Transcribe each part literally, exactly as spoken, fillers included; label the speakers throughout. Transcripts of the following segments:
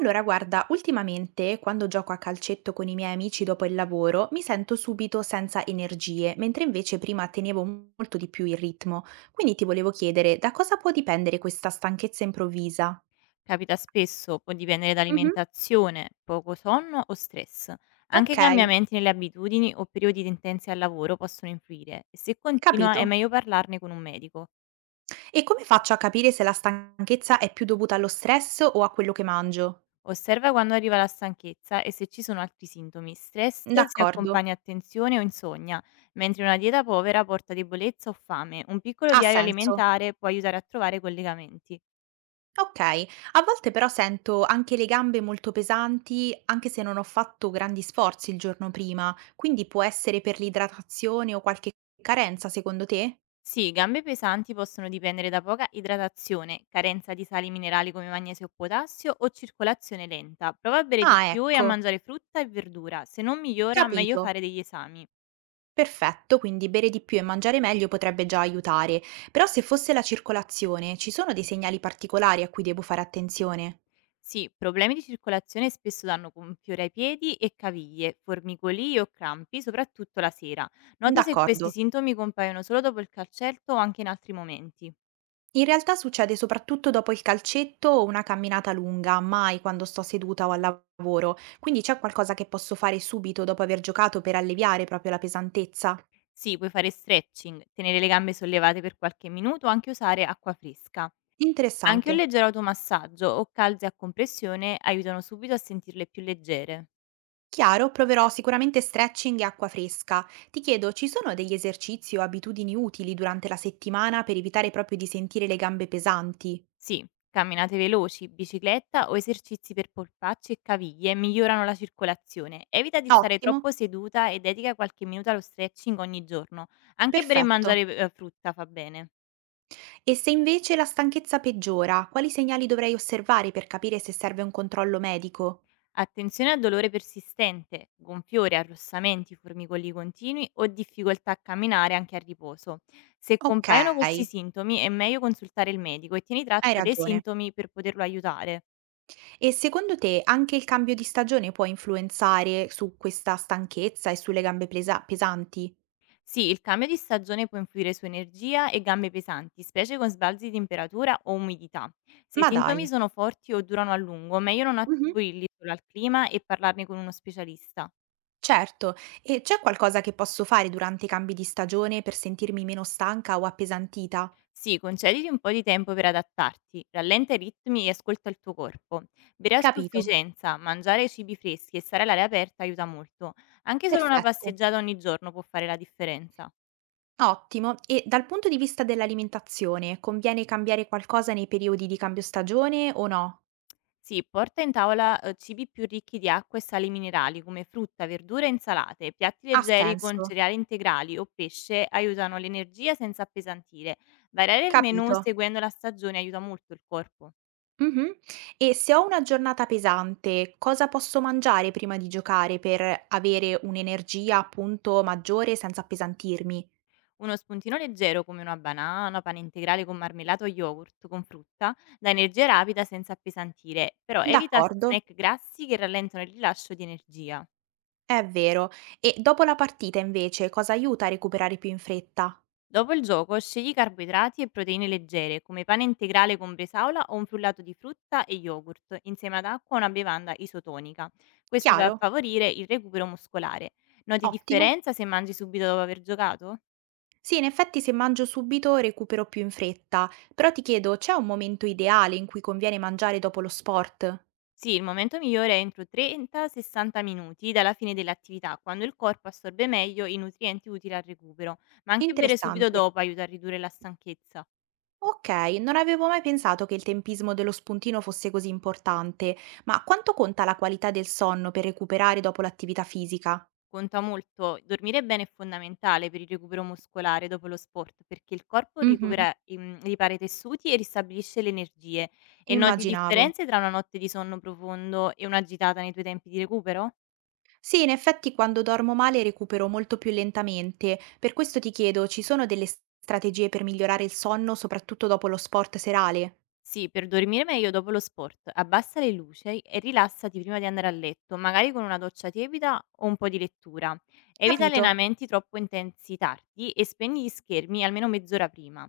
Speaker 1: Allora, guarda, ultimamente quando gioco a calcetto con i miei amici dopo il lavoro mi sento subito senza energie, mentre invece prima tenevo molto di più il ritmo. Quindi ti volevo chiedere da cosa può dipendere questa stanchezza improvvisa?
Speaker 2: Capita spesso, può dipendere da
Speaker 1: Mhm.
Speaker 2: alimentazione, poco sonno o stress. Anche
Speaker 1: Ok,
Speaker 2: cambiamenti nelle abitudini o periodi di intensi al lavoro possono influire e se continua è
Speaker 1: capito.
Speaker 2: meglio parlarne con un medico.
Speaker 1: E come faccio a capire se la stanchezza è più dovuta allo stress o a quello che mangio?
Speaker 2: Osserva quando arriva la stanchezza e se ci sono altri sintomi. Stress si
Speaker 1: D'accordo,
Speaker 2: accompagna a tensione o insonnia, mentre una dieta povera porta debolezza o fame. Un piccolo
Speaker 1: ha
Speaker 2: diario
Speaker 1: senso.
Speaker 2: alimentare può aiutare a trovare collegamenti.
Speaker 1: Okay. A volte però sento anche le gambe molto pesanti, anche se non ho fatto grandi sforzi il giorno prima, quindi può essere per l'idratazione o qualche carenza secondo te?
Speaker 2: Sì, gambe pesanti possono dipendere da poca idratazione, carenza di sali minerali come magnesio o potassio o circolazione lenta. Prova a bere di
Speaker 1: Ah
Speaker 2: più e a
Speaker 1: ecco,
Speaker 2: mangiare frutta e verdura. Se non migliora, meglio
Speaker 1: capito.
Speaker 2: fare degli esami.
Speaker 1: Perfetto, quindi bere di più e mangiare meglio potrebbe già aiutare. Però se fosse la circolazione, ci sono dei segnali particolari a cui devo fare attenzione?
Speaker 2: Sì, problemi di circolazione spesso danno gonfiore ai piedi e caviglie, formicolii o crampi, soprattutto la sera. Nota se questi
Speaker 1: D'accordo.
Speaker 2: sintomi compaiono solo dopo il calcetto o anche in altri momenti.
Speaker 1: In realtà succede soprattutto dopo il calcetto o una camminata lunga, mai quando sto seduta o al lavoro, quindi c'è qualcosa che posso fare subito dopo aver giocato per alleviare proprio la pesantezza?
Speaker 2: Sì, puoi fare stretching, tenere le gambe sollevate per qualche minuto o anche usare acqua fresca. Anche un
Speaker 1: Interessante.
Speaker 2: leggero automassaggio o calze a compressione aiutano subito a sentirle più leggere.
Speaker 1: Chiaro, proverò sicuramente stretching e acqua fresca. Ti chiedo, ci sono degli esercizi o abitudini utili durante la settimana per evitare proprio di sentire le gambe pesanti?
Speaker 2: Sì, camminate veloci, bicicletta o esercizi per polpacci e caviglie migliorano la circolazione. Evita di stare
Speaker 1: Ottimo,
Speaker 2: troppo seduta e dedica qualche minuto allo stretching ogni giorno. Anche bere e
Speaker 1: perfetto.
Speaker 2: mangiare eh, frutta fa bene.
Speaker 1: E se invece la stanchezza peggiora, quali segnali dovrei osservare per capire se serve un controllo medico?
Speaker 2: Attenzione a dolore persistente, gonfiore, arrossamenti, formicoli continui o difficoltà a camminare anche a riposo. Se
Speaker 1: Ok.
Speaker 2: compaiono questi sintomi è meglio consultare il medico e tieni
Speaker 1: Hai
Speaker 2: traccia dei
Speaker 1: ragione.
Speaker 2: sintomi per poterlo aiutare.
Speaker 1: E secondo te anche il cambio di stagione può influenzare su questa stanchezza e sulle gambe plesa- pesanti?
Speaker 2: Sì, il cambio di stagione può influire su energia e gambe pesanti, specie con sbalzi di temperatura o umidità. Se i
Speaker 1: Ma
Speaker 2: sintomi
Speaker 1: dai.
Speaker 2: sono forti o durano a lungo, meglio non
Speaker 1: Mh-mh.
Speaker 2: attribuirli solo al clima e parlarne con uno specialista.
Speaker 1: Certo. E c'è qualcosa che posso fare durante i cambi di stagione per sentirmi meno stanca o appesantita?
Speaker 2: Sì, concediti un po' di tempo per adattarti, rallenta i ritmi e ascolta il tuo corpo. Bere a
Speaker 1: Capito.
Speaker 2: sufficienza, mangiare cibi freschi e stare all'aria aperta aiuta molto. Anche solo una
Speaker 1: Perfetto.
Speaker 2: passeggiata ogni giorno può fare la differenza.
Speaker 1: Ottimo. E dal punto di vista dell'alimentazione, conviene cambiare qualcosa nei periodi di cambio stagione o no?
Speaker 2: Sì, porta in tavola eh, cibi più ricchi di acqua e sali minerali come frutta, verdure e insalate. Piatti
Speaker 1: Ha
Speaker 2: leggeri con
Speaker 1: senso.
Speaker 2: cereali integrali o pesce aiutano l'energia senza appesantire. Variare il menù
Speaker 1: Capito.
Speaker 2: seguendo la stagione aiuta molto il corpo.
Speaker 1: Mh-mh. E se ho una giornata pesante, cosa posso mangiare prima di giocare per avere un'energia, appunto, maggiore senza appesantirmi?
Speaker 2: Uno spuntino leggero come una banana, pane integrale con marmellato o yogurt con frutta dà energia rapida senza appesantire, però evita s-
Speaker 1: D'accordo,
Speaker 2: snack grassi che rallentano il rilascio di energia.
Speaker 1: è vero. E dopo la partita invece cosa aiuta a recuperare più in fretta?
Speaker 2: Dopo il gioco scegli carboidrati e proteine leggere come pane integrale con bresaola o un frullato di frutta e yogurt insieme ad acqua o una bevanda isotonica. Questo va a
Speaker 1: Chiaro.
Speaker 2: favorire il recupero muscolare. Noti
Speaker 1: Ottimo.
Speaker 2: differenza se mangi subito dopo aver giocato?
Speaker 1: Sì, in effetti se mangio subito recupero più in fretta, però ti chiedo, c'è un momento ideale in cui conviene mangiare dopo lo sport?
Speaker 2: Sì, il momento migliore è entro trenta sessanta minuti dalla fine dell'attività, quando il corpo assorbe meglio i nutrienti utili al recupero, ma anche bere subito
Speaker 1: Interessante.
Speaker 2: dopo aiuta a ridurre la stanchezza.
Speaker 1: Ok, non avevo mai pensato che il tempismo dello spuntino fosse così importante, ma quanto conta la qualità del sonno per recuperare dopo l'attività fisica?
Speaker 2: Conta molto, dormire bene è fondamentale per il recupero muscolare dopo lo sport, perché il corpo
Speaker 1: Mhm,
Speaker 2: recupera, ehm, ripara i tessuti e ristabilisce le energie. E noti
Speaker 1: immaginavo.
Speaker 2: differenze tra una notte di sonno profondo e una gitata nei tuoi tempi di recupero?
Speaker 1: Sì, in effetti quando dormo male recupero molto più lentamente, per questo ti chiedo, ci sono delle s- strategie per migliorare il sonno, soprattutto dopo lo sport serale?
Speaker 2: Sì, per dormire meglio dopo lo sport, abbassa le luci e rilassati prima di andare a letto, magari con una doccia tiepida o un po' di lettura. Evita
Speaker 1: Capito.
Speaker 2: allenamenti troppo intensi tardi e spegni gli schermi almeno mezz'ora prima.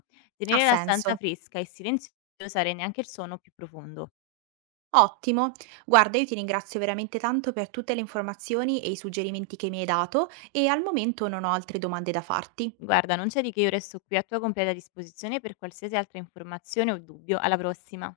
Speaker 1: Ha
Speaker 2: Tenere la stanza
Speaker 1: senso.
Speaker 2: fresca e silenziosa rende anche il sonno più profondo.
Speaker 1: Ottimo. Guarda, io ti ringrazio veramente tanto per tutte le informazioni e i suggerimenti che mi hai dato e al momento non ho altre domande da farti.
Speaker 2: Guarda, non c'è di che, io resto qui a tua completa disposizione per qualsiasi altra informazione o dubbio. Alla prossima.